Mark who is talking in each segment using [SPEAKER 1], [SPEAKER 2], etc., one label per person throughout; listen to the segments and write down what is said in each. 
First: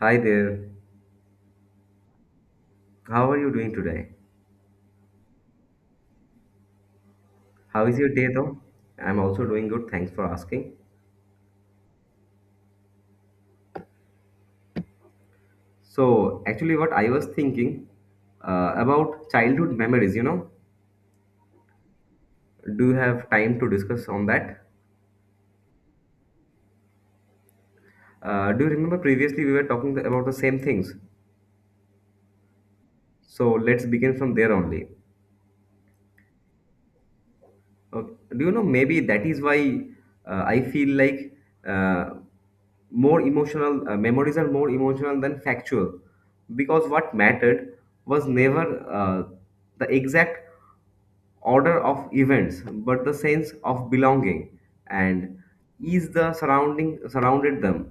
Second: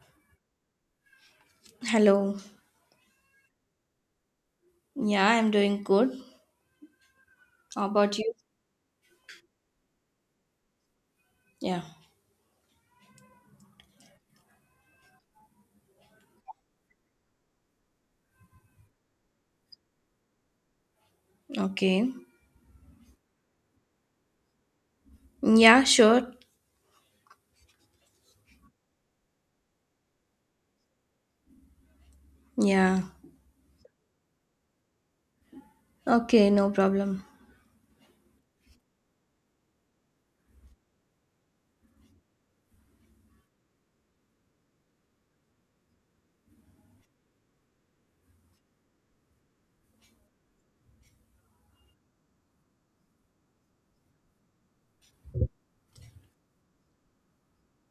[SPEAKER 1] Hi there.
[SPEAKER 2] Hello.
[SPEAKER 1] How are you doing today?
[SPEAKER 2] Yeah, I'm doing good. How
[SPEAKER 1] How is your
[SPEAKER 2] about
[SPEAKER 1] day
[SPEAKER 2] you?
[SPEAKER 1] though? I'm also doing good. Thanks for asking.
[SPEAKER 2] Yeah.
[SPEAKER 1] So, Actually, what I was thinking about childhood memories,
[SPEAKER 2] Okay.
[SPEAKER 1] do you have time to discuss on that?
[SPEAKER 2] Yeah, sure.
[SPEAKER 1] Do you remember previously we were talking about the same things?
[SPEAKER 2] Yeah.
[SPEAKER 1] So, let's begin from there only.
[SPEAKER 2] Okay, no problem.
[SPEAKER 1] Okay. Do you know maybe that is why I feel like uh, more emotional memories are more emotional than factual because what mattered was never the exact order of events but the sense of belonging and ease the surrounding surrounded them.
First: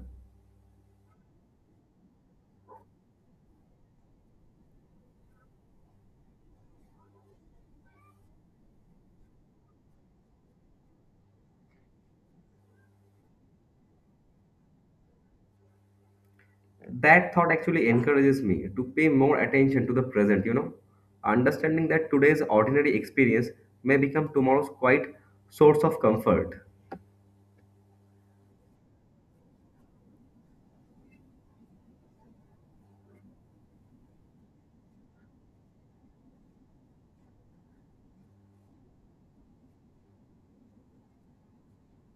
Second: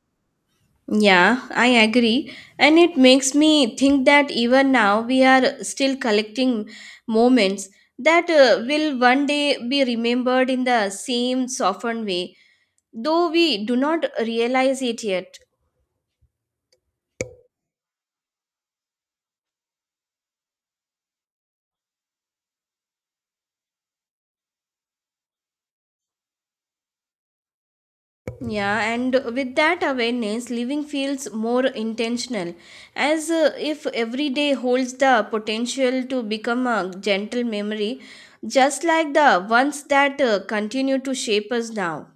[SPEAKER 2] Yeah, I agree. And it makes me think that even now we are still collecting moments that will one day be remembered in the same softened way, though we do not realize it yet.
[SPEAKER 1] That thought actually encourages me to pay more attention to the present, understanding that today's ordinary experience may become tomorrow's quite source of comfort.
[SPEAKER 2] Yeah, and with that awareness, living feels more intentional, as if every day holds the potential to become a gentle memory, just like the ones that continue to shape us now.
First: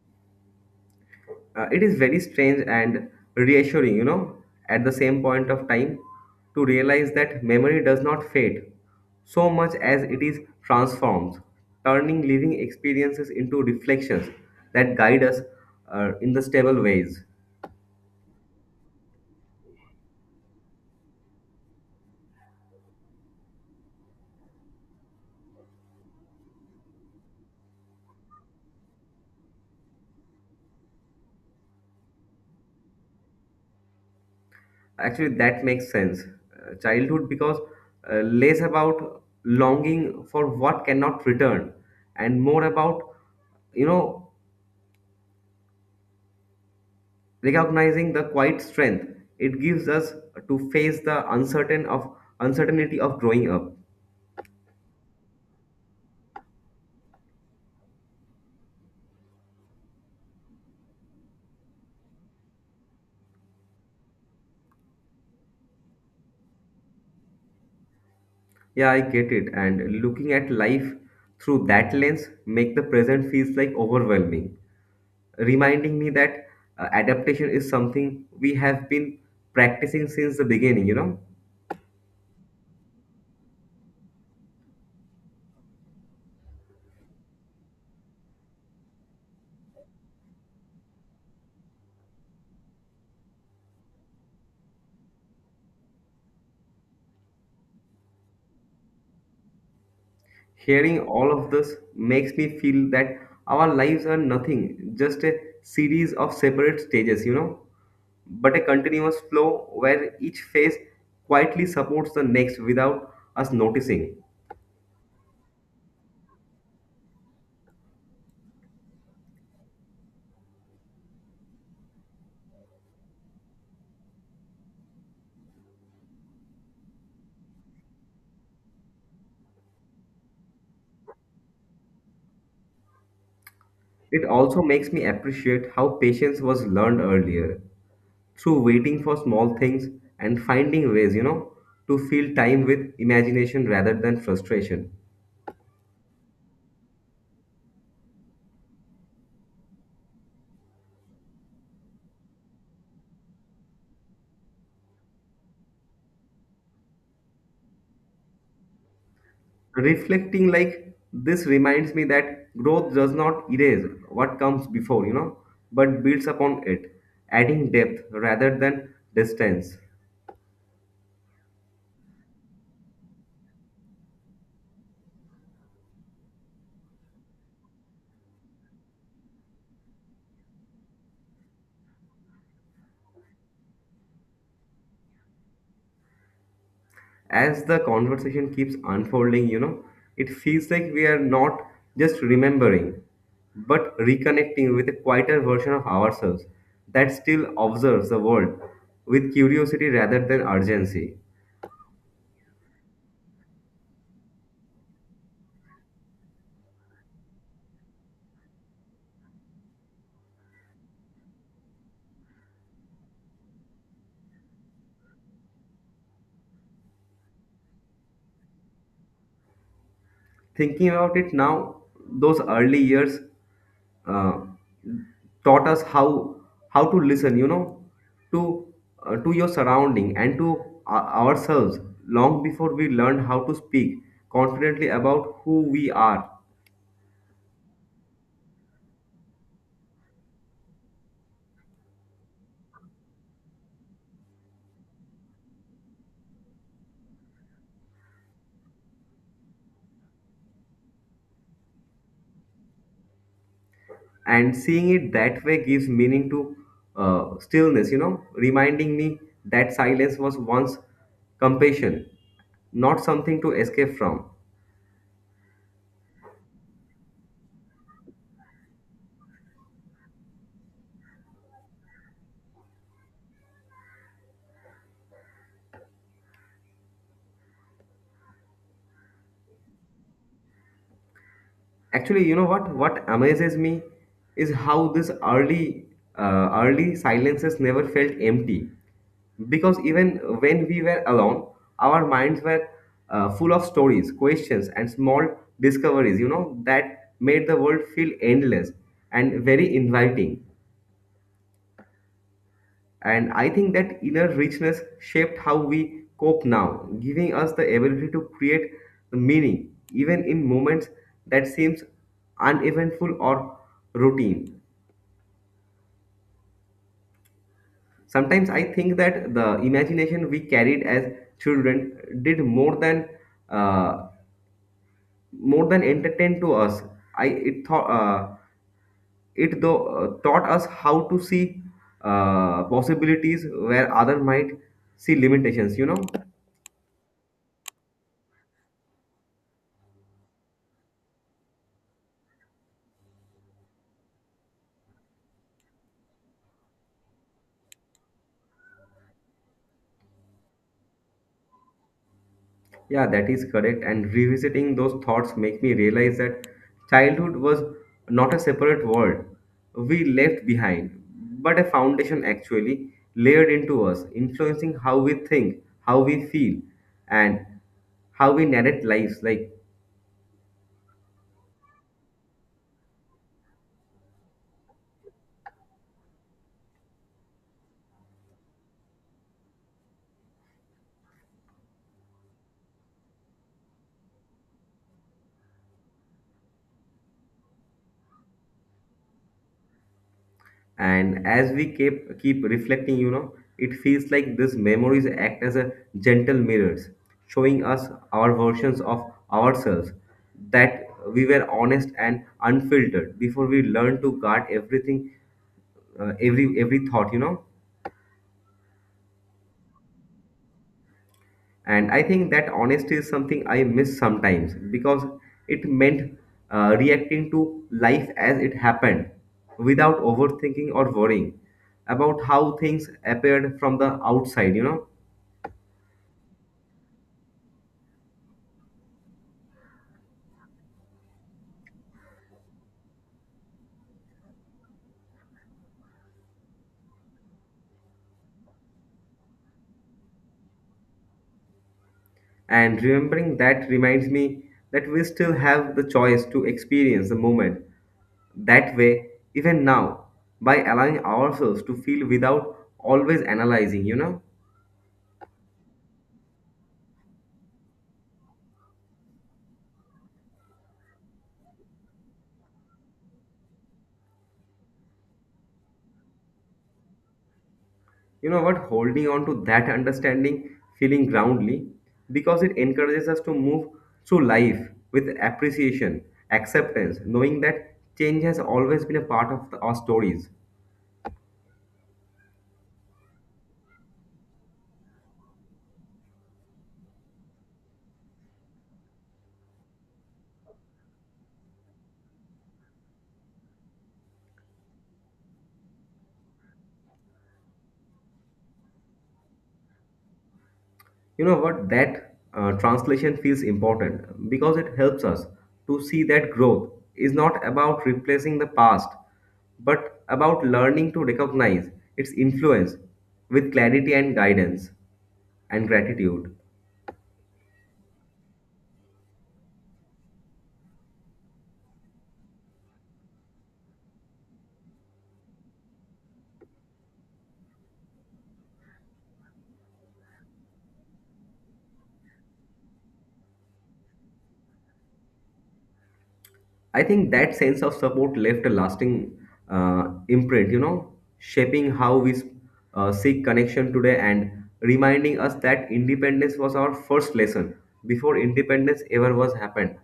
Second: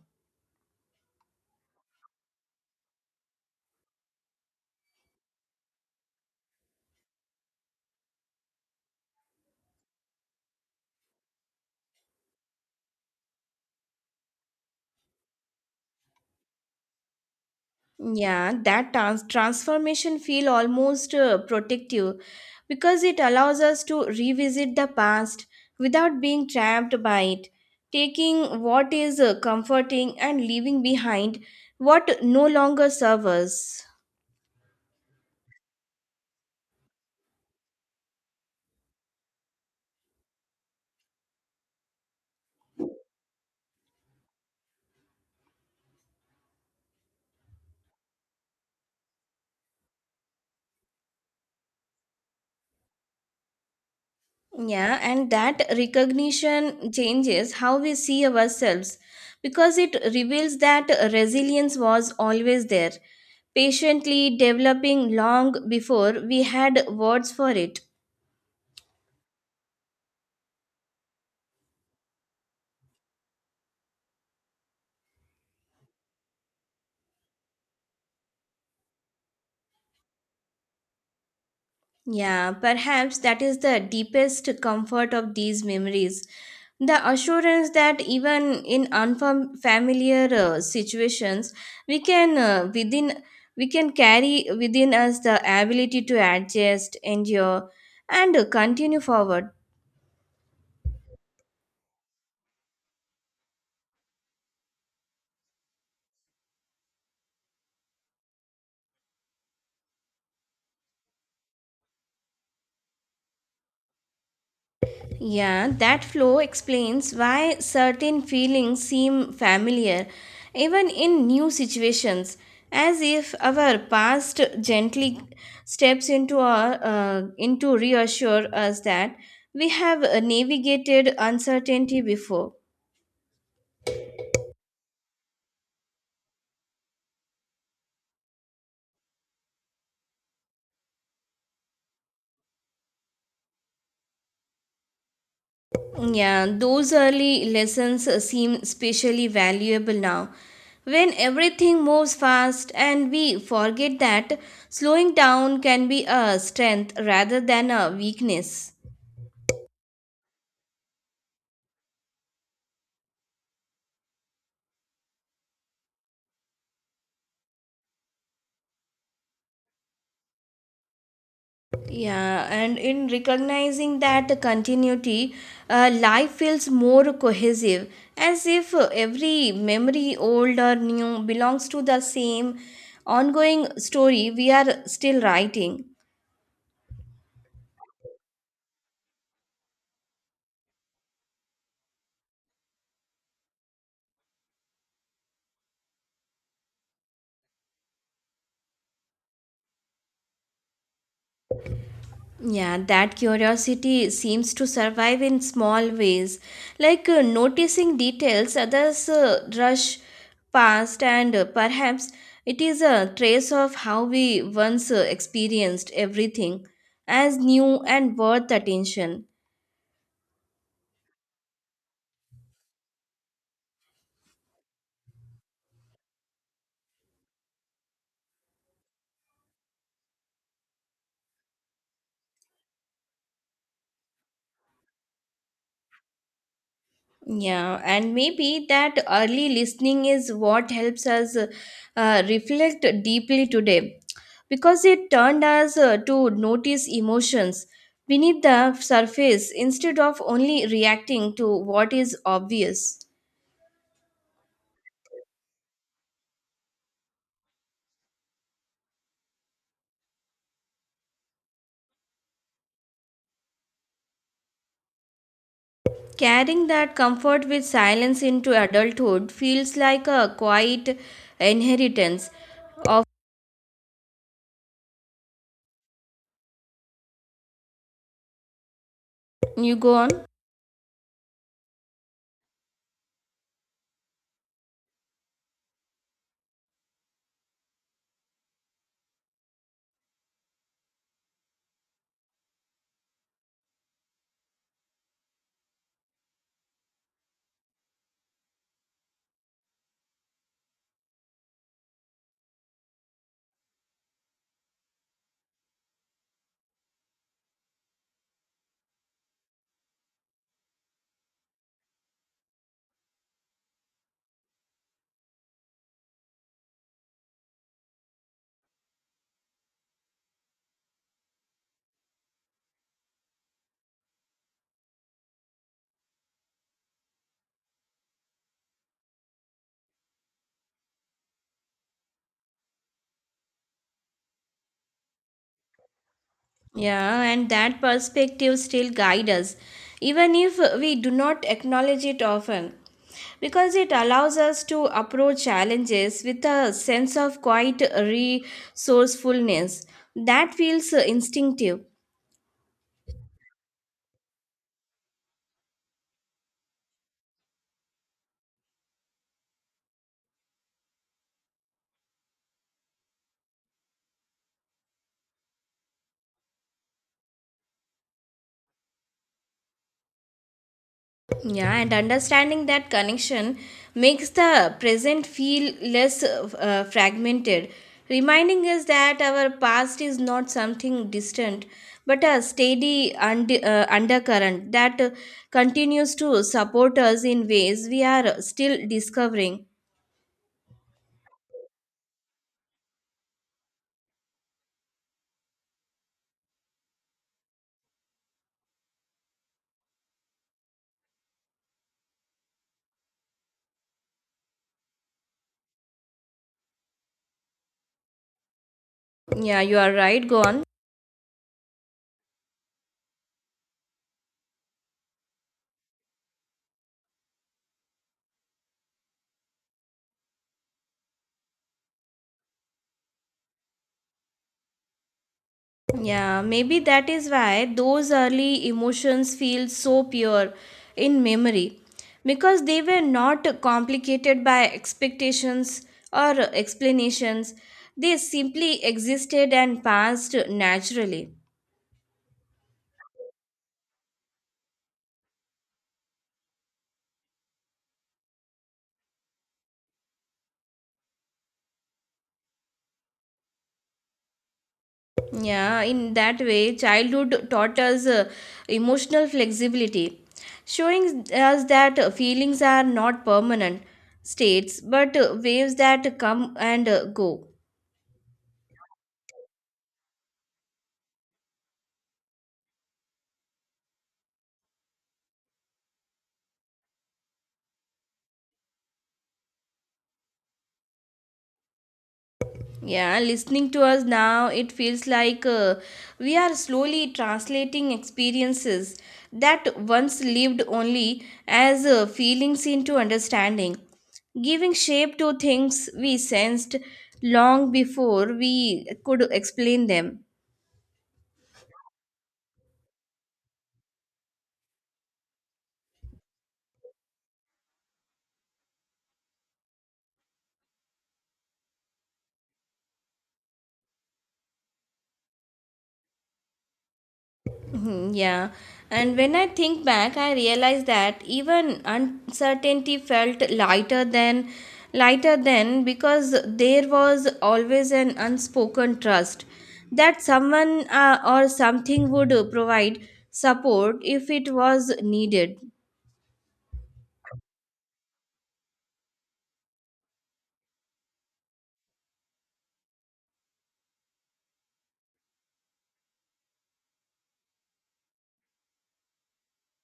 [SPEAKER 1] It is very strange and reassuring, at the same point of time to realize that memory does not fade so much as it is transformed, turning living experiences into reflections that guide us in the stable ways.
[SPEAKER 2] Yeah, that transformation feel almost protective because it allows us to revisit the past without being trapped by it, taking what is comforting and leaving behind what no longer serves us.
[SPEAKER 1] Actually, that makes sense. Childhood, because less about longing for what cannot return and more about, you know, recognizing the quiet strength it gives us to face the uncertainty of growing up.
[SPEAKER 2] Yeah, and that recognition changes how we see ourselves because it reveals that resilience was always there, patiently developing long before we had words for it.
[SPEAKER 1] Yeah, I get it. And looking at life through that lens make the present feels like overwhelming, reminding me that adaptation is something we have been practicing since the beginning.
[SPEAKER 2] Yeah, perhaps that is the deepest comfort of these memories. The assurance that even in unfamiliar situations, we can uh, within we can carry within us the ability to adjust, endure, and continue forward.
[SPEAKER 1] Hearing all of this makes me feel that our lives are nothing, just a series of separate stages, but a continuous flow where each phase quietly supports the next without us noticing.
[SPEAKER 2] Yeah, that flow explains why certain feelings seem familiar, even in new situations, as if our past gently steps into reassure us that we have navigated uncertainty before.
[SPEAKER 1] It also makes me appreciate how patience was learned earlier through waiting for small things and finding ways, to fill time with imagination rather than frustration.
[SPEAKER 2] Yeah, those early lessons seem especially valuable now, when everything moves fast and we forget that slowing down can be a strength rather than a weakness.
[SPEAKER 1] Reflecting like this reminds me that growth does not erase what comes before, but builds upon it, adding depth rather than distance.
[SPEAKER 2] Yeah, and in recognizing that continuity, life feels more cohesive, as if every memory, old or new, belongs to the same ongoing story we are still writing.
[SPEAKER 1] As the conversation keeps unfolding, it feels like we are not just remembering, but reconnecting with a quieter version of ourselves that still observes the world with curiosity rather than urgency.
[SPEAKER 2] Yeah, that curiosity seems to survive in small ways, like noticing details others rush past, and perhaps it is a trace of how we once experienced everything as new and worth attention.
[SPEAKER 1] Thinking about it now, those early years uh, taught us how to listen. You know, to to your surrounding and to ourselves long before we learned how to speak confidently about who we are.
[SPEAKER 2] Yeah, and maybe that early listening is what helps us reflect deeply today because it turned us to notice emotions beneath the surface instead of only reacting to what is obvious.
[SPEAKER 1] And seeing it that way gives meaning to stillness. You know, reminding me that silence was once compassion, not something to escape from.
[SPEAKER 2] Carrying that comfort with silence into adulthood feels like a quiet inheritance of you go on.
[SPEAKER 1] Actually, you know what? What amazes me is how this early silences never felt empty. Because even when we were alone, our minds were full of stories, questions, and small discoveries, that made the world feel endless and very inviting. And I think that inner richness shaped how we cope now, giving us the ability to create the meaning, even in moments that seems uneventful or routine. Sometimes I think that the imagination we carried as children did more than uh, more than entertain to us. I it thought it though taught us how to see possibilities where other might see limitations. You know.
[SPEAKER 2] Yeah, and that perspective still guides us, even if we do not acknowledge it often, because it allows us to approach challenges with a sense of quiet resourcefulness that feels instinctive.
[SPEAKER 1] Yeah, that is correct. And revisiting those thoughts make me realize that childhood was not a separate world we left behind, but a foundation actually layered into us, influencing how we think, how we feel, and how we narrate lives. Like,
[SPEAKER 2] Yeah, and understanding that connection makes the present feel less fragmented, reminding us that our past is not something distant but a steady undercurrent that continues to support us in ways we are still discovering.
[SPEAKER 1] and as we keep reflecting, it feels like these memories act as a gentle mirrors, showing us our versions of ourselves that we were honest and unfiltered before we learned to guard everything, every thought.
[SPEAKER 2] Yeah, you are right. Go on.
[SPEAKER 1] And I think that honesty is something I miss sometimes because it meant reacting to life as it happened without overthinking or worrying about how things appeared from the outside.
[SPEAKER 2] Yeah, maybe that is why those early emotions feel so pure in memory because they were not complicated by expectations or explanations. They simply existed and passed naturally.
[SPEAKER 1] And remembering that reminds me that we still have the choice to experience the moment that way, even now, by allowing ourselves to feel without always analyzing?
[SPEAKER 2] Yeah, in that way, childhood taught us emotional flexibility, showing us that feelings are not permanent states but waves that come and go.
[SPEAKER 1] You know what? Holding on to that understanding, feeling groundly, because it encourages us to move through life with appreciation, acceptance, knowing that change has always been a part of the- our stories.
[SPEAKER 2] Yeah, listening to us now, it feels like we are slowly translating experiences that once lived only as feelings into understanding, giving shape to things we sensed long before we could explain them.
[SPEAKER 1] You know what? That translation feels important because it helps us to see that growth is not about replacing the past, but about learning to recognize its influence with clarity and guidance and gratitude.
[SPEAKER 2] Mhm. Yeah. And when I think back, I realize that even uncertainty felt lighter then because there was always an unspoken trust that someone or something would provide support if it was needed.
[SPEAKER 1] I think that sense of support left a lasting imprint, shaping how we seek connection today and reminding us that independence was our first lesson before independence ever was happened.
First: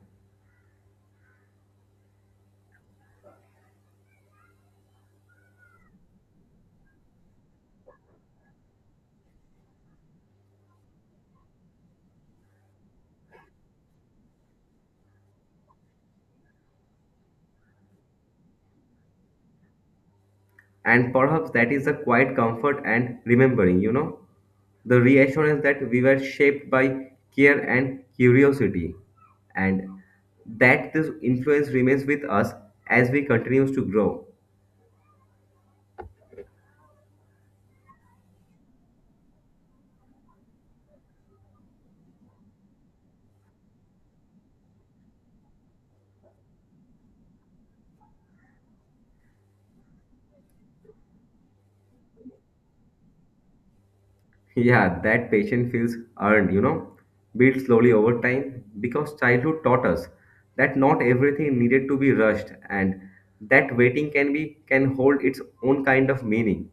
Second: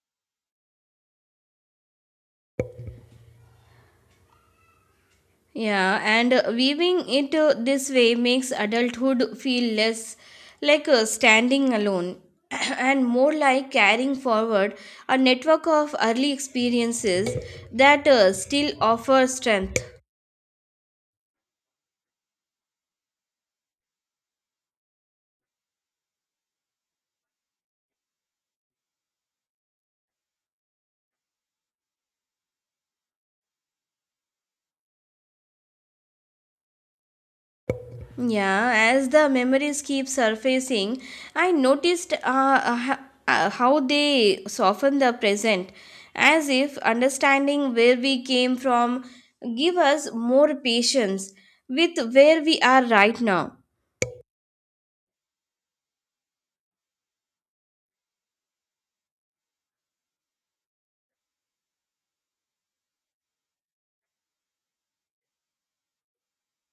[SPEAKER 2] Yeah, and weaving it this way makes adulthood feel less like standing alone and more like carrying forward a network of early experiences that still offer strength.
[SPEAKER 1] And perhaps that is a quiet comfort and remembering, the reassurance that we were shaped by care and curiosity, and that this influence remains with us as we continues to grow.
[SPEAKER 2] Yeah, as the memories keep surfacing, I noticed how they soften the present, as if understanding where we came from give us more patience with where we are right now.
[SPEAKER 1] Yeah, that patience feels earned, built slowly over time because childhood taught us that not everything needed to be rushed and that waiting can be can hold its own kind of meaning.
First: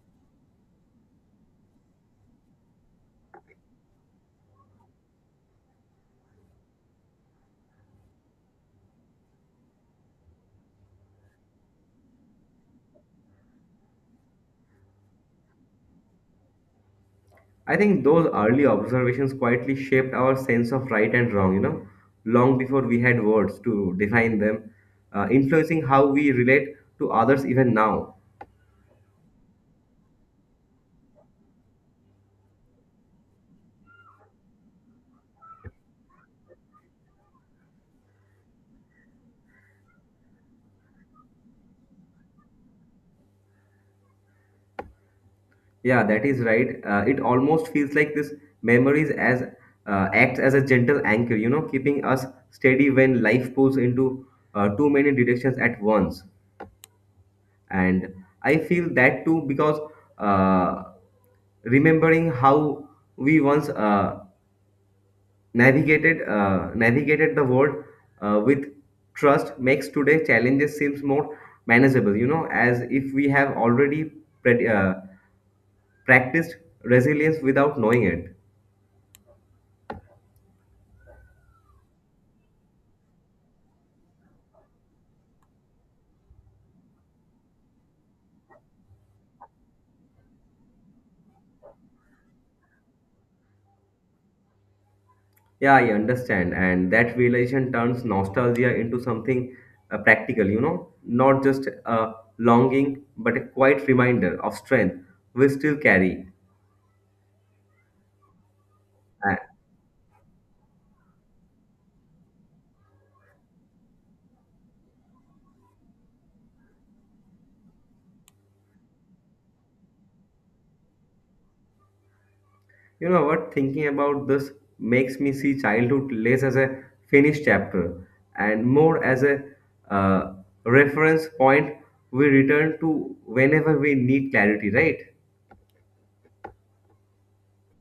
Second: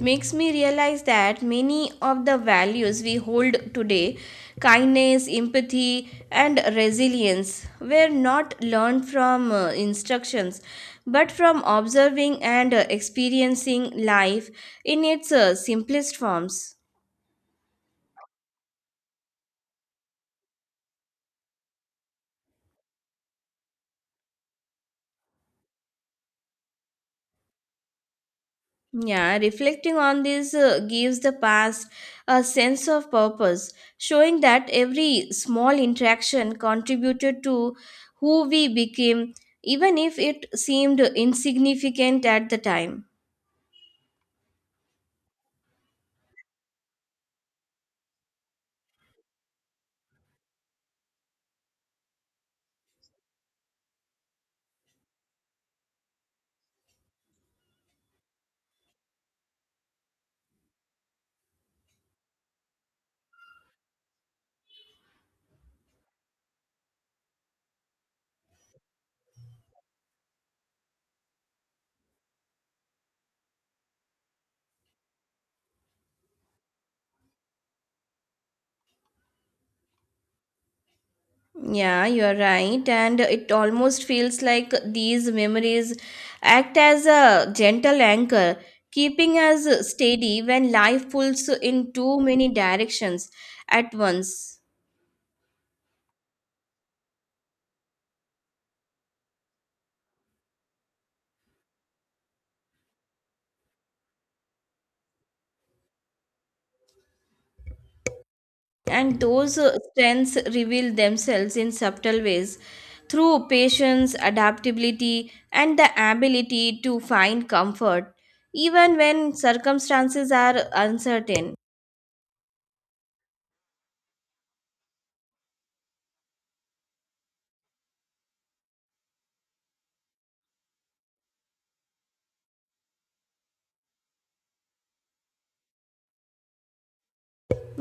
[SPEAKER 2] Makes me realize that many of the values we hold today, kindness, empathy, and resilience, were not learned from instructions but from observing and experiencing life in its simplest forms.
[SPEAKER 1] I think those early observations quietly shaped our sense of right and wrong, long before we had words to define them, influencing how we relate to others even now.
[SPEAKER 2] Yeah, reflecting on this gives the past a sense of purpose, showing that every small interaction contributed to who we became, even if it seemed insignificant at the time.
[SPEAKER 1] Yeah, that is right. It almost feels like this memories as acts as a gentle anchor, keeping us steady when life pulls into too many directions at once. And I feel that too because uh, remembering how we once navigated the world with trust makes today challenges seems more manageable you know as if we have already pre, uh, practiced resilience without knowing it.
[SPEAKER 2] Yeah, you're right, and it almost feels like these memories act as a gentle anchor, keeping us steady when life pulls in too many directions at once.
[SPEAKER 1] Yeah, I understand, and that realization turns nostalgia into something practical you know not just a longing but a quiet reminder of strength we still carry.
[SPEAKER 2] And
[SPEAKER 1] uh,
[SPEAKER 2] those strengths reveal themselves in subtle ways through patience, adaptability, and the ability to find comfort, even when circumstances are uncertain.
[SPEAKER 1] You know what? Thinking about this makes me see childhood less as a finished chapter and more as a uh, reference point we return to whenever we need clarity, right?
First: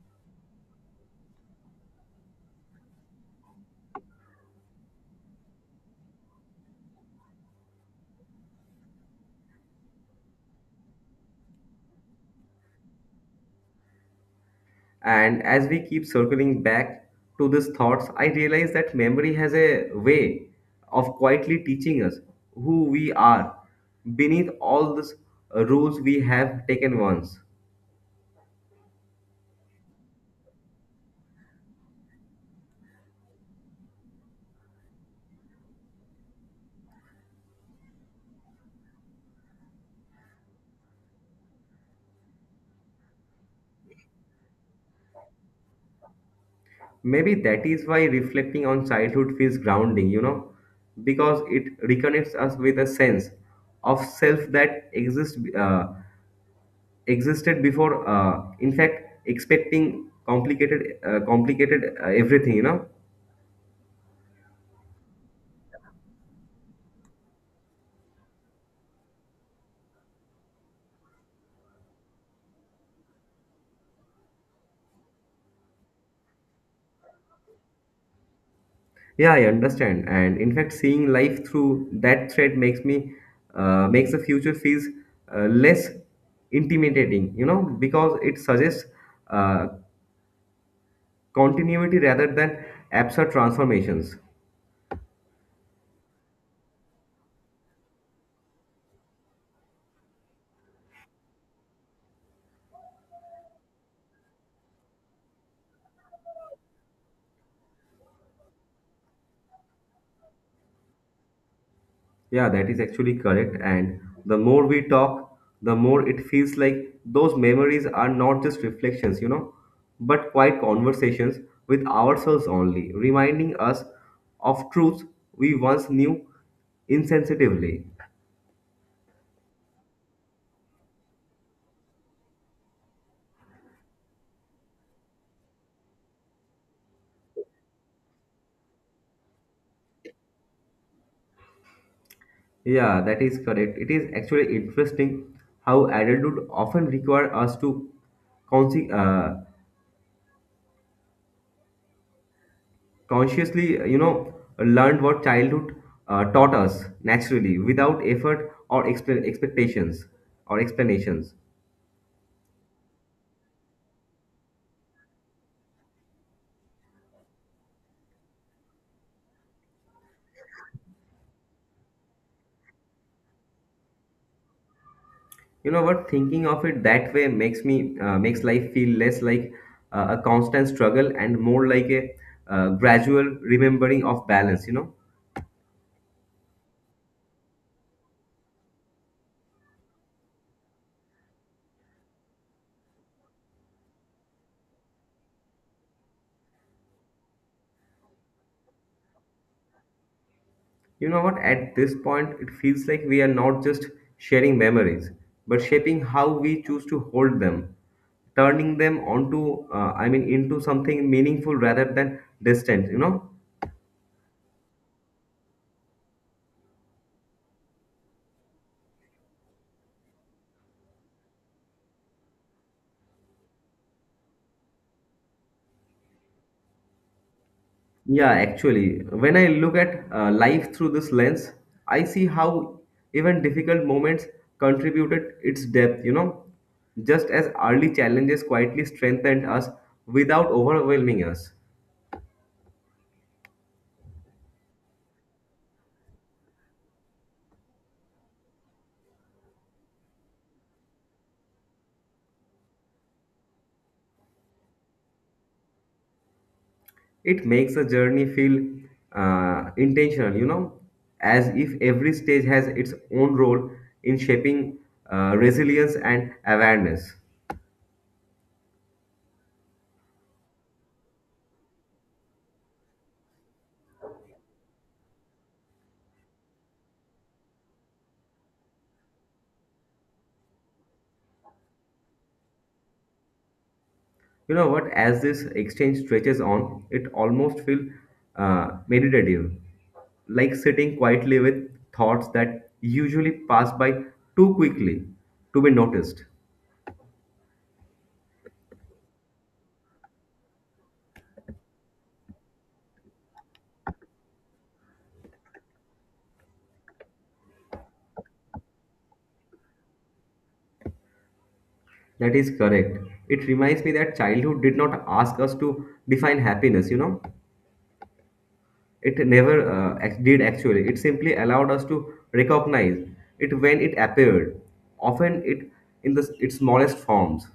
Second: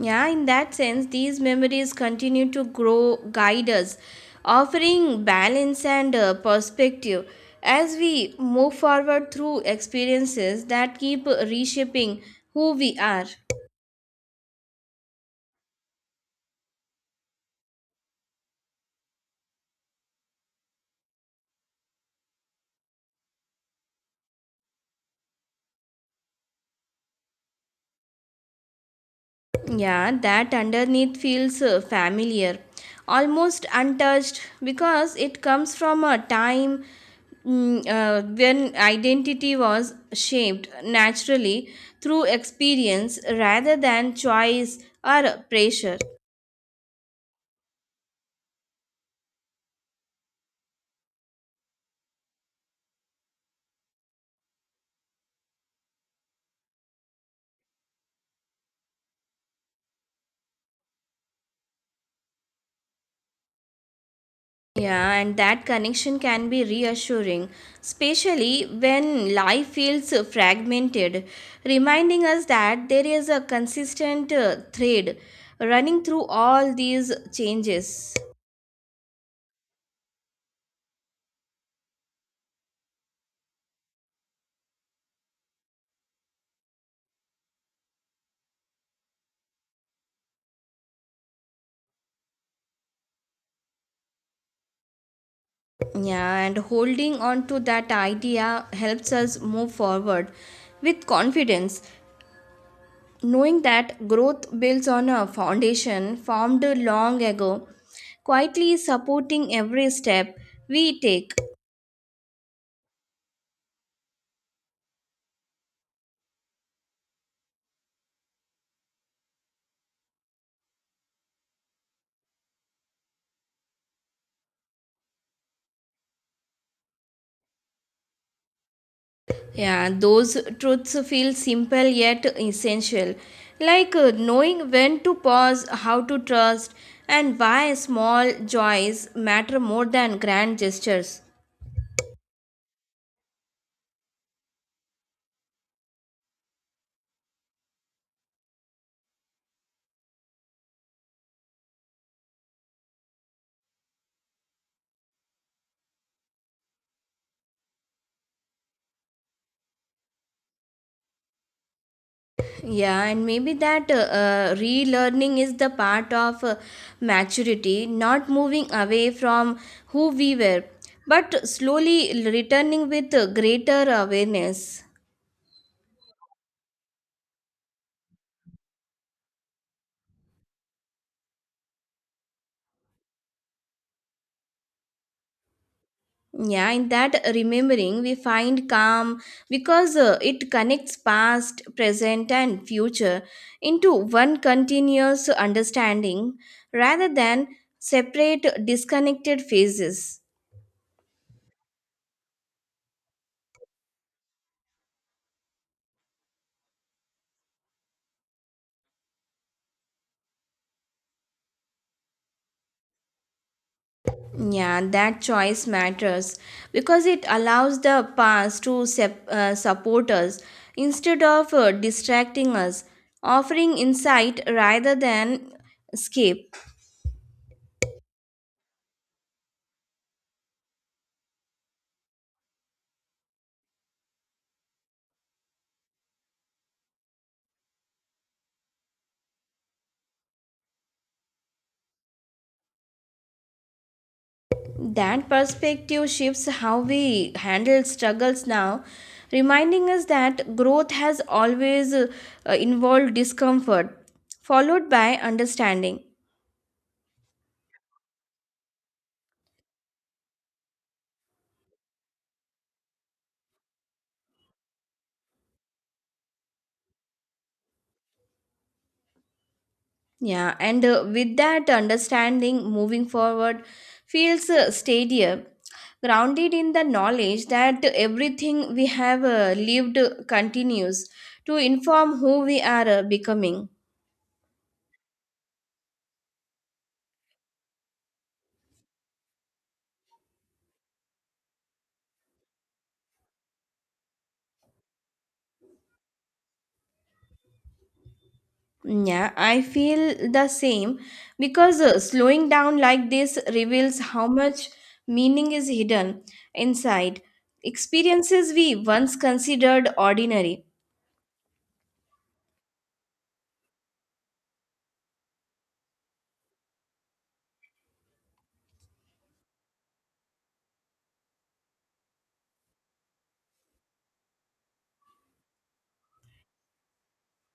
[SPEAKER 2] Yeah, in that sense, these memories continue to grow, guide us, offering balance and perspective as we move forward through experiences that keep reshaping who we are.
[SPEAKER 1] And as we keep circling back to these thoughts, I realize that memory has a way of quietly teaching us who we are beneath all these rules we have taken once.
[SPEAKER 2] Yeah, that underneath feels familiar, almost untouched because it comes from a time when identity was shaped naturally through experience rather than choice or pressure.
[SPEAKER 1] Maybe that is why reflecting on childhood feels grounding, because it reconnects us with a sense of self that exists existed before. In fact, expecting complicated everything, you know.
[SPEAKER 2] Yeah, and that connection can be reassuring, especially when life feels fragmented, reminding us that there is a consistent thread running through all these changes.
[SPEAKER 1] Yeah, I understand, and in fact, seeing life through that thread makes me makes the future feels less intimidating, because it suggests uh, continuity rather than absurd transformations.
[SPEAKER 2] Yeah, and holding on to that idea helps us move forward with confidence, knowing that growth builds on a foundation formed long ago, quietly supporting every step we take.
[SPEAKER 1] Yeah, that is actually correct. And the more we talk, the more it feels like those memories are not just reflections, but quite conversations with ourselves only, reminding us of truths we once knew insensitively.
[SPEAKER 2] Yeah, those truths feel simple yet essential, like knowing when to pause, how to trust, and why small joys matter more than grand gestures.
[SPEAKER 1] Yeah, that is correct. It is actually interesting how adulthood often require us to consi- uh, consciously you know learned what childhood taught us naturally without effort or expectations or explanations.
[SPEAKER 2] Yeah, and maybe that relearning is the part of maturity, not moving away from who we were, but slowly returning with greater awareness.
[SPEAKER 1] You know what thinking of it that way makes me makes life feel less like a constant struggle and more like a gradual remembering of balance you know.
[SPEAKER 2] Yeah, in that remembering, we find calm because it connects past, present, and future into one continuous understanding rather than separate, disconnected phases.
[SPEAKER 1] You know what? At this point, it feels like we are not just sharing memories, but shaping how we choose to hold them, turning them into something meaningful rather than distant, you know?
[SPEAKER 2] Yeah, that choice matters because it allows the past to support us instead of distracting us, offering insight rather than escape.
[SPEAKER 1] Yeah, actually, when I look at life through this lens, I see how even difficult moments contributed its depth, you know? Just as early challenges quietly strengthened us without overwhelming us.
[SPEAKER 2] That perspective shifts how we handle struggles now, reminding us that growth has always involved discomfort, followed by understanding.
[SPEAKER 1] It makes a journey feel intentional, as if every stage has its own role in shaping resilience and awareness.
[SPEAKER 2] Yeah, and with that understanding, moving forward feels steadier, grounded in the knowledge that everything we have lived continues to inform who we are becoming.
[SPEAKER 1] You know what? As this exchange stretches on, it almost feels meditative, like sitting quietly with thoughts that usually pass by too quickly to be noticed.
[SPEAKER 2] Yeah, I feel the same because slowing down like this reveals how much meaning is hidden inside experiences we once considered ordinary.
[SPEAKER 1] That is correct. It reminds me that childhood did not ask us to define happiness, you know. It never did actually. It simply allowed us to recognize it when it appeared, often it in the, its smallest forms.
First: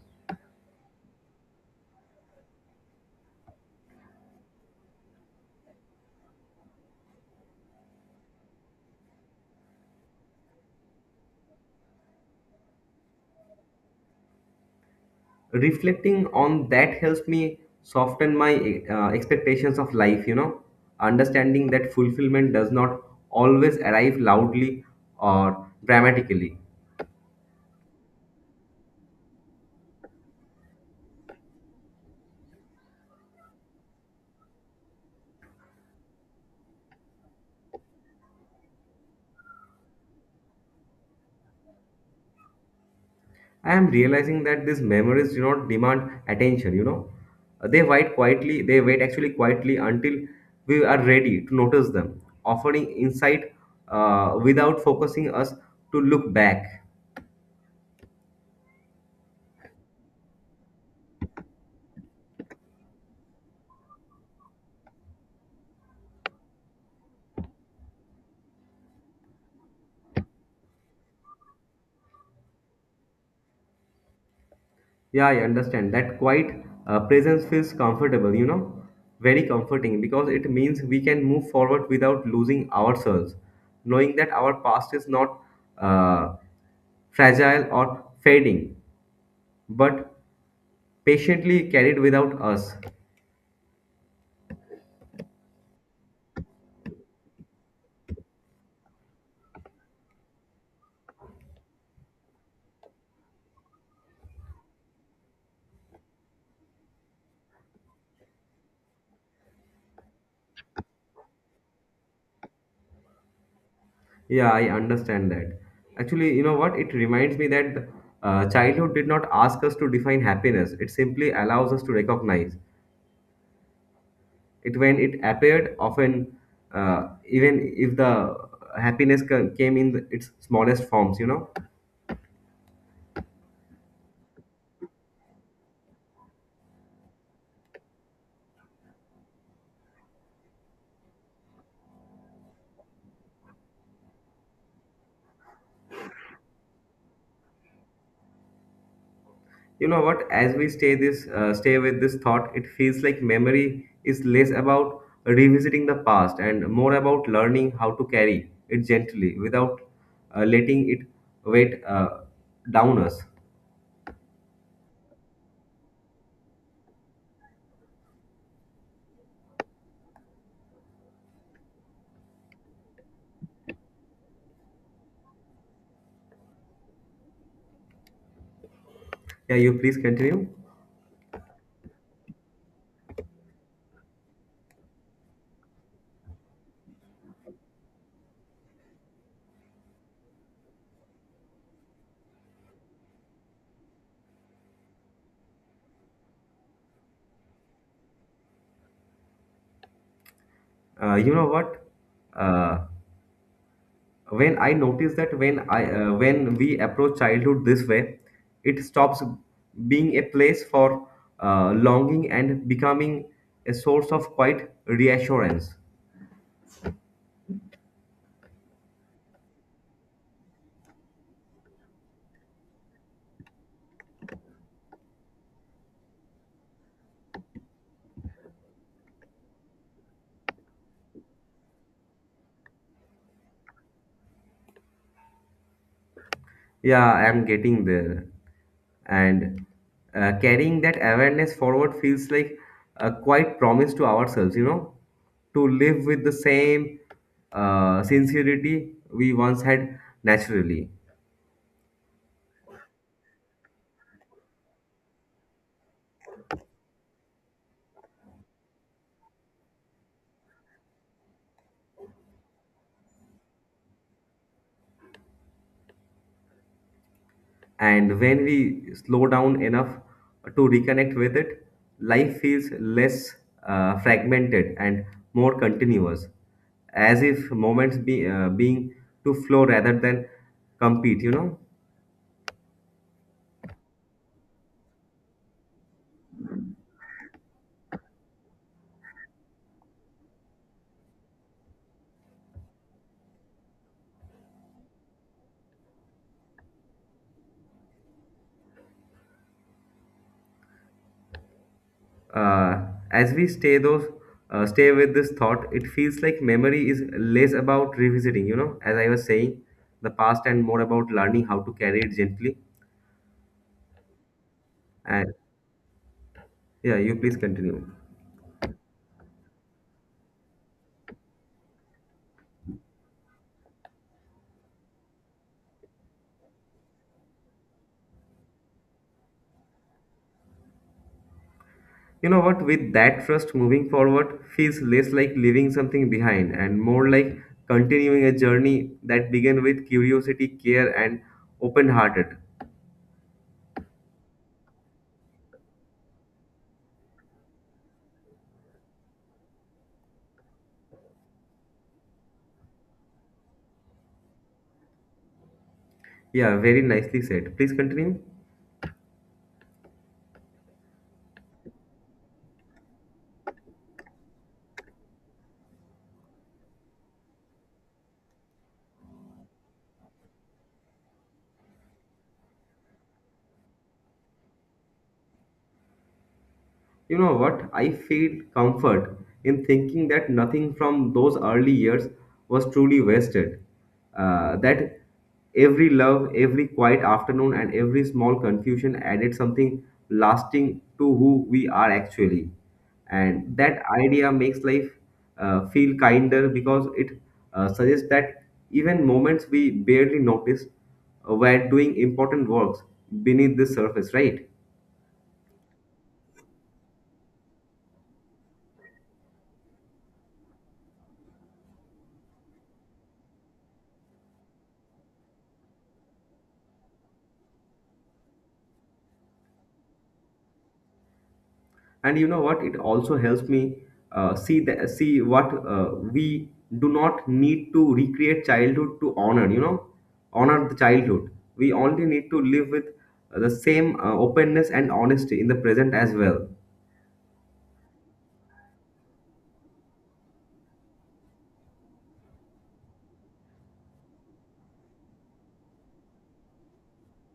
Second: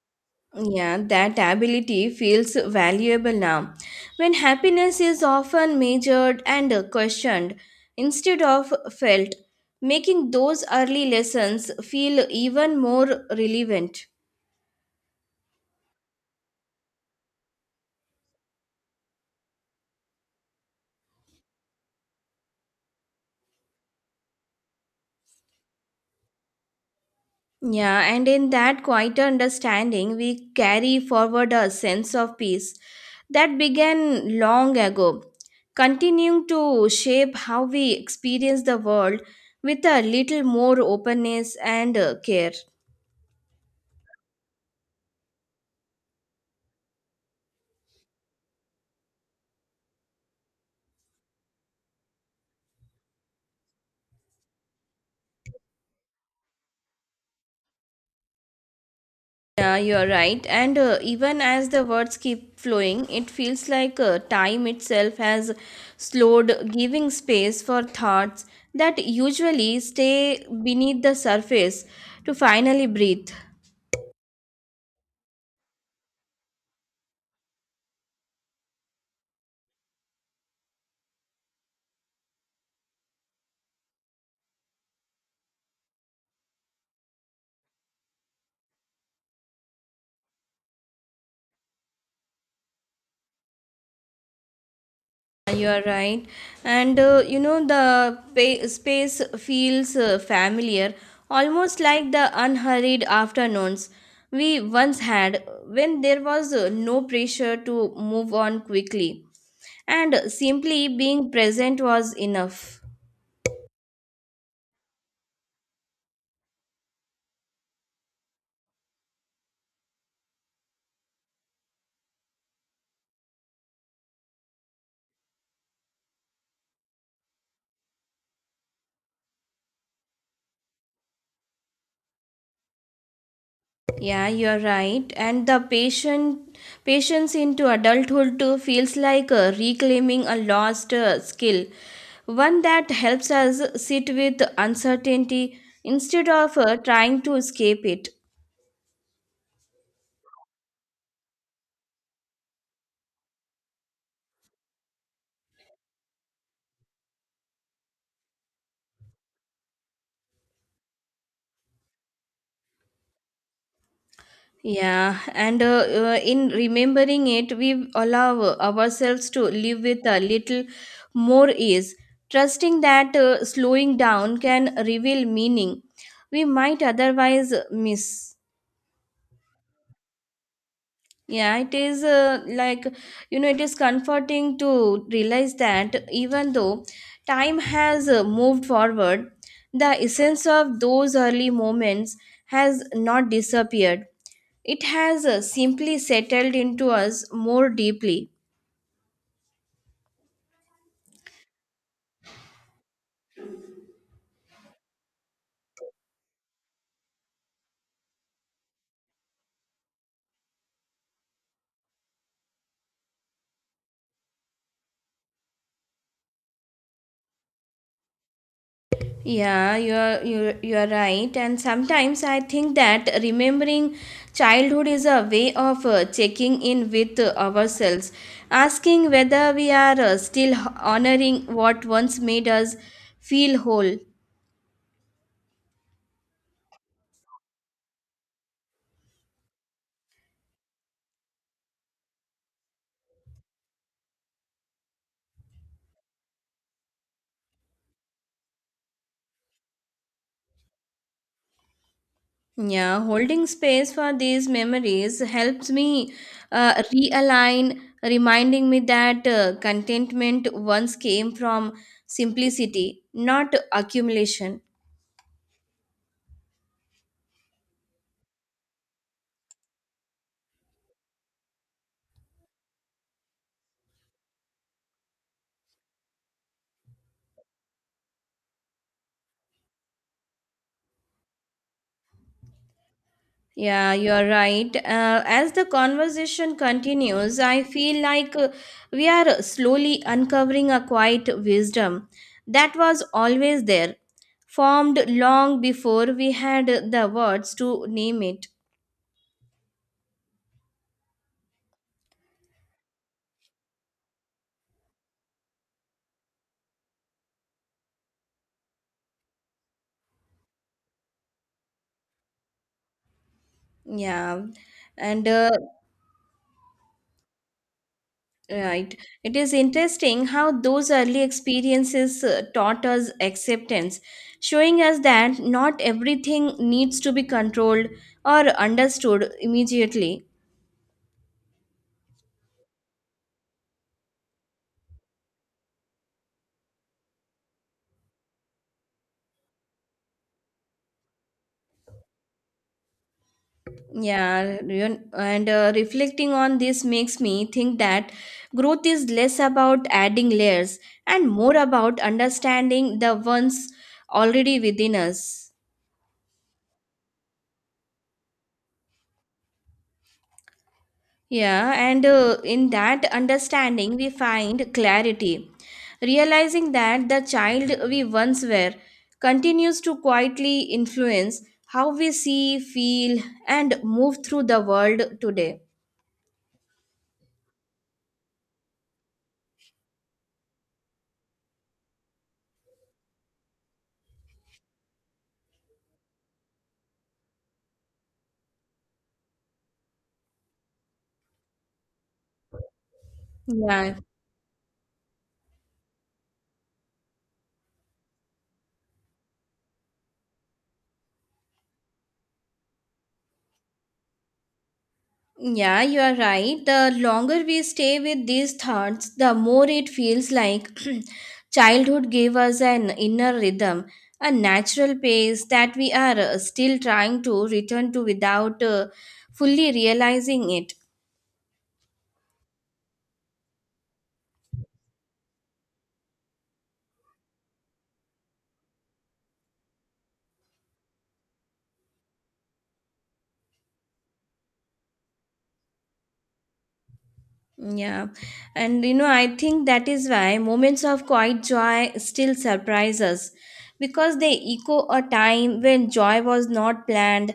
[SPEAKER 2] Yeah, that ability feels valuable now when happiness is often measured and questioned instead of felt, making those early lessons feel even more relevant.
[SPEAKER 1] Reflecting on that helps me soften my expectations of life, you know, understanding that fulfillment does not always arrive loudly or dramatically.
[SPEAKER 2] Yeah, and in that quieter understanding, we carry forward a sense of peace that began long ago, continuing to shape how we experience the world with a little more openness and care.
[SPEAKER 1] I am realizing that these memories do not demand attention, you know. They wait actually quietly until we are ready to notice them, offering insight without focusing us to look back.
[SPEAKER 2] Yeah, you're right. And even as the words keep flowing, it feels like time itself has slowed, giving space for thoughts that usually stay beneath the surface to finally breathe.
[SPEAKER 1] Yeah, I understand. That quiet presence feels comfortable, you know, very comforting because it means we can move forward without losing ourselves, knowing that our past is not uh, fragile or fading, but patiently carried without us.
[SPEAKER 2] Yeah, you are right. And you know, the space feels familiar, almost like the unhurried afternoons we once had when there was no pressure to move on quickly, and simply being present was enough.
[SPEAKER 1] Yeah, I understand that. Actually, you know what? It reminds me that childhood did not ask us to define happiness. It simply allows us to recognize it when it appeared, often, even if the came in its smallest forms, you know.
[SPEAKER 2] Yeah, you're right. And the patient patience into adulthood too feels like reclaiming a lost skill, one that helps us sit with uncertainty instead of trying to escape it.
[SPEAKER 1] you know what, as we stay with this thought, it feels like memory is less about revisiting the past and more about learning how to carry it gently without letting it weight down us.
[SPEAKER 2] Yeah, and in remembering it, we allow ourselves to live with a little more ease, trusting that slowing down can reveal meaning we might otherwise miss.
[SPEAKER 1] Yeah, you please continue.
[SPEAKER 2] Yeah, it is like, you know, it is comforting to realize that even though time has moved forward, the essence of those early moments has not disappeared. It has simply settled into us more deeply.
[SPEAKER 1] You know what? uh, when I notice that, when I when we approach childhood this way, it stops being a place for longing and becoming a source of quiet reassurance.
[SPEAKER 2] Yeah, you're right. And sometimes I think that remembering childhood is a way of checking in with ourselves, asking whether we are still honoring what once made us feel whole.
[SPEAKER 1] Yeah, I'm getting there. And carrying that awareness forward feels like a quiet promise to ourselves, you know, to live with the same sincerity we once had naturally.
[SPEAKER 2] Yeah, holding space for these memories helps me realign, reminding me that contentment once came from simplicity, not accumulation.
[SPEAKER 1] And when we slow down enough to reconnect with it, life feels less fragmented and more continuous, as if moments being to flow rather than compete, you know.
[SPEAKER 2] Yeah, you're right. As the conversation continues, I feel like we are slowly uncovering a quiet wisdom that was always there, formed long before we had the words to name it.
[SPEAKER 1] uh, as we stay with this thought, it feels like memory is less about revisiting, you know, as I was saying, the past, and more about learning how to carry it gently.
[SPEAKER 2] Yeah, and
[SPEAKER 1] And yeah, you please continue.
[SPEAKER 2] right. It is interesting how those early experiences taught us acceptance, showing us that not everything needs to be controlled or understood immediately.
[SPEAKER 1] You know what, with that trust moving forward feels less like leaving something behind and more like continuing a journey that began with curiosity, care, and open hearted.
[SPEAKER 2] Yeah, and reflecting on this makes me think that growth is less about adding layers and more about understanding the ones already within us.
[SPEAKER 1] Yeah, very nicely said, please continue.
[SPEAKER 2] Yeah, and in that understanding, we find clarity, realizing that the child we once were continues to quietly influence how we see, feel, and move through the world today.
[SPEAKER 1] You know what? I feel comfort in thinking that nothing from those early years was truly wasted. That every love, every quiet afternoon, and every small confusion added something lasting to who we are actually. And that
[SPEAKER 2] Yeah,
[SPEAKER 1] idea makes life feel kinder because it suggests that even moments we barely notice were doing important works beneath the surface, right?
[SPEAKER 2] Yeah, you are right. The longer we stay with these thoughts, the more it feels like childhood gave us an inner rhythm, a natural pace that we are still trying to return to without fully realizing it.
[SPEAKER 1] And you know what, it also helps me see what we do not need to recreate childhood to honor, you know, honor the childhood. We only need to live with the same openness and honesty in the present as well.
[SPEAKER 2] Yeah, and you know, I think that is why moments of quiet joy still surprise us because they echo a time when joy was not planned,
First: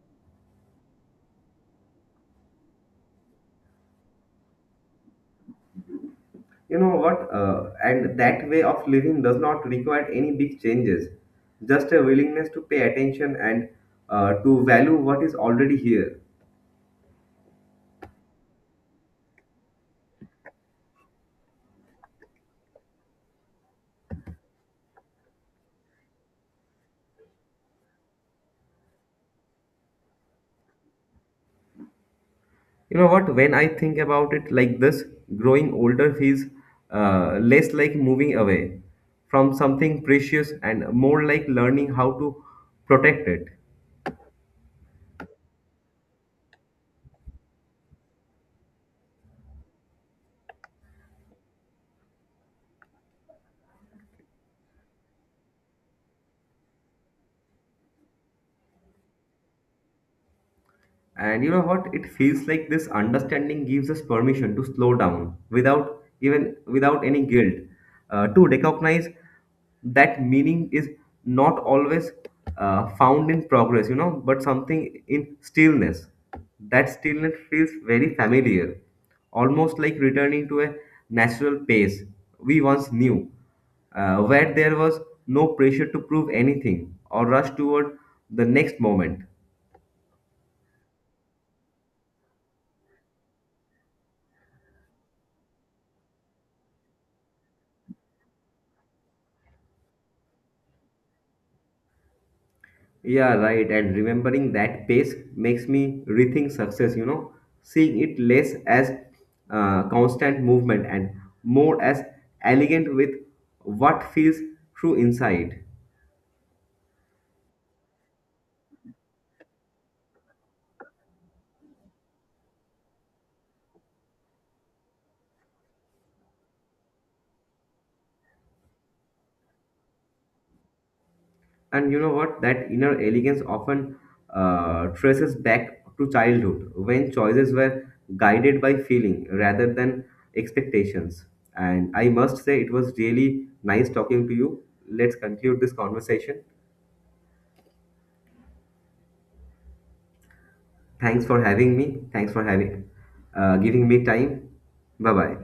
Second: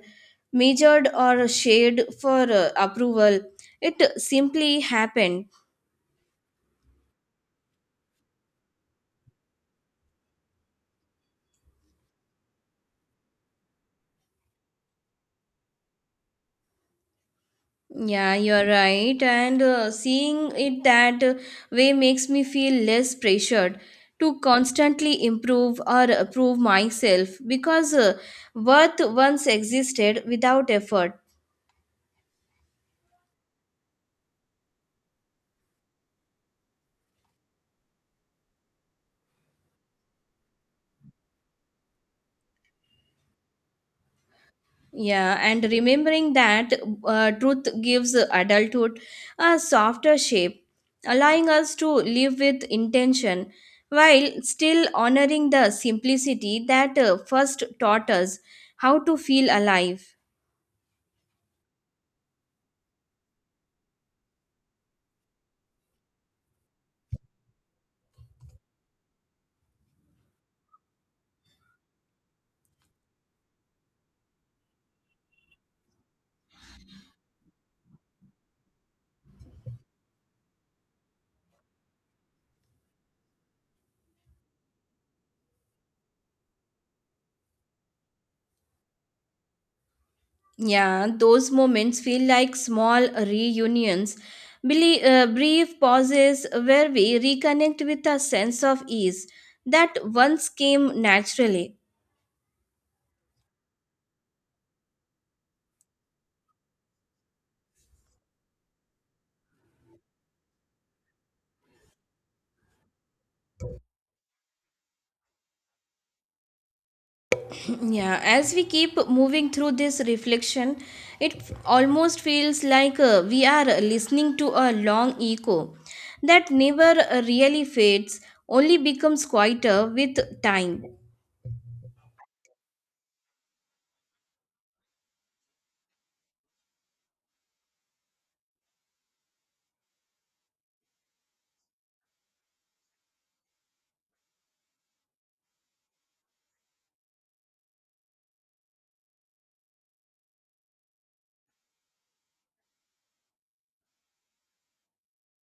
[SPEAKER 2] measured, or shared for approval. It simply happened.
[SPEAKER 1] You know what, and that way of living does not require any big changes, just a willingness to pay attention and to value what is already here.
[SPEAKER 2] Yeah, you're right, and seeing it that way makes me feel less pressured to constantly improve or prove myself because worth once existed without effort.
[SPEAKER 1] You know what? When I think about it like this, growing older feels less like moving away from something precious and more like learning how to protect it.
[SPEAKER 2] Yeah, and remembering that truth gives adulthood a softer shape, allowing us to live with intention while still honoring the simplicity that first taught us how to feel alive.
[SPEAKER 1] And you know what? It feels like this understanding gives us permission to slow down without, even without any guilt, to recognize that meaning is not always found in progress, you know, but something in stillness. That stillness feels very familiar, almost like returning to a natural pace we once knew, where there was no pressure to prove anything or rush toward the next moment.
[SPEAKER 2] Yeah, those moments feel like small reunions, brief pauses where we reconnect with a sense of ease that once came naturally.
[SPEAKER 1] Yeah, right. And remembering that pace makes me rethink success, you know, seeing it less as constant movement and more as elegant with what feels true inside.
[SPEAKER 2] Yeah, as we keep moving through this reflection, almost feels like we are listening to a long echo that never really fades, only becomes quieter with time.
[SPEAKER 1] And you know what? That inner elegance often traces back to childhood when choices were guided by feeling rather than expectations. And I must say, it was really nice talking to you. Let's conclude this conversation. Thanks for having me. Thanks for having giving me time. Bye bye.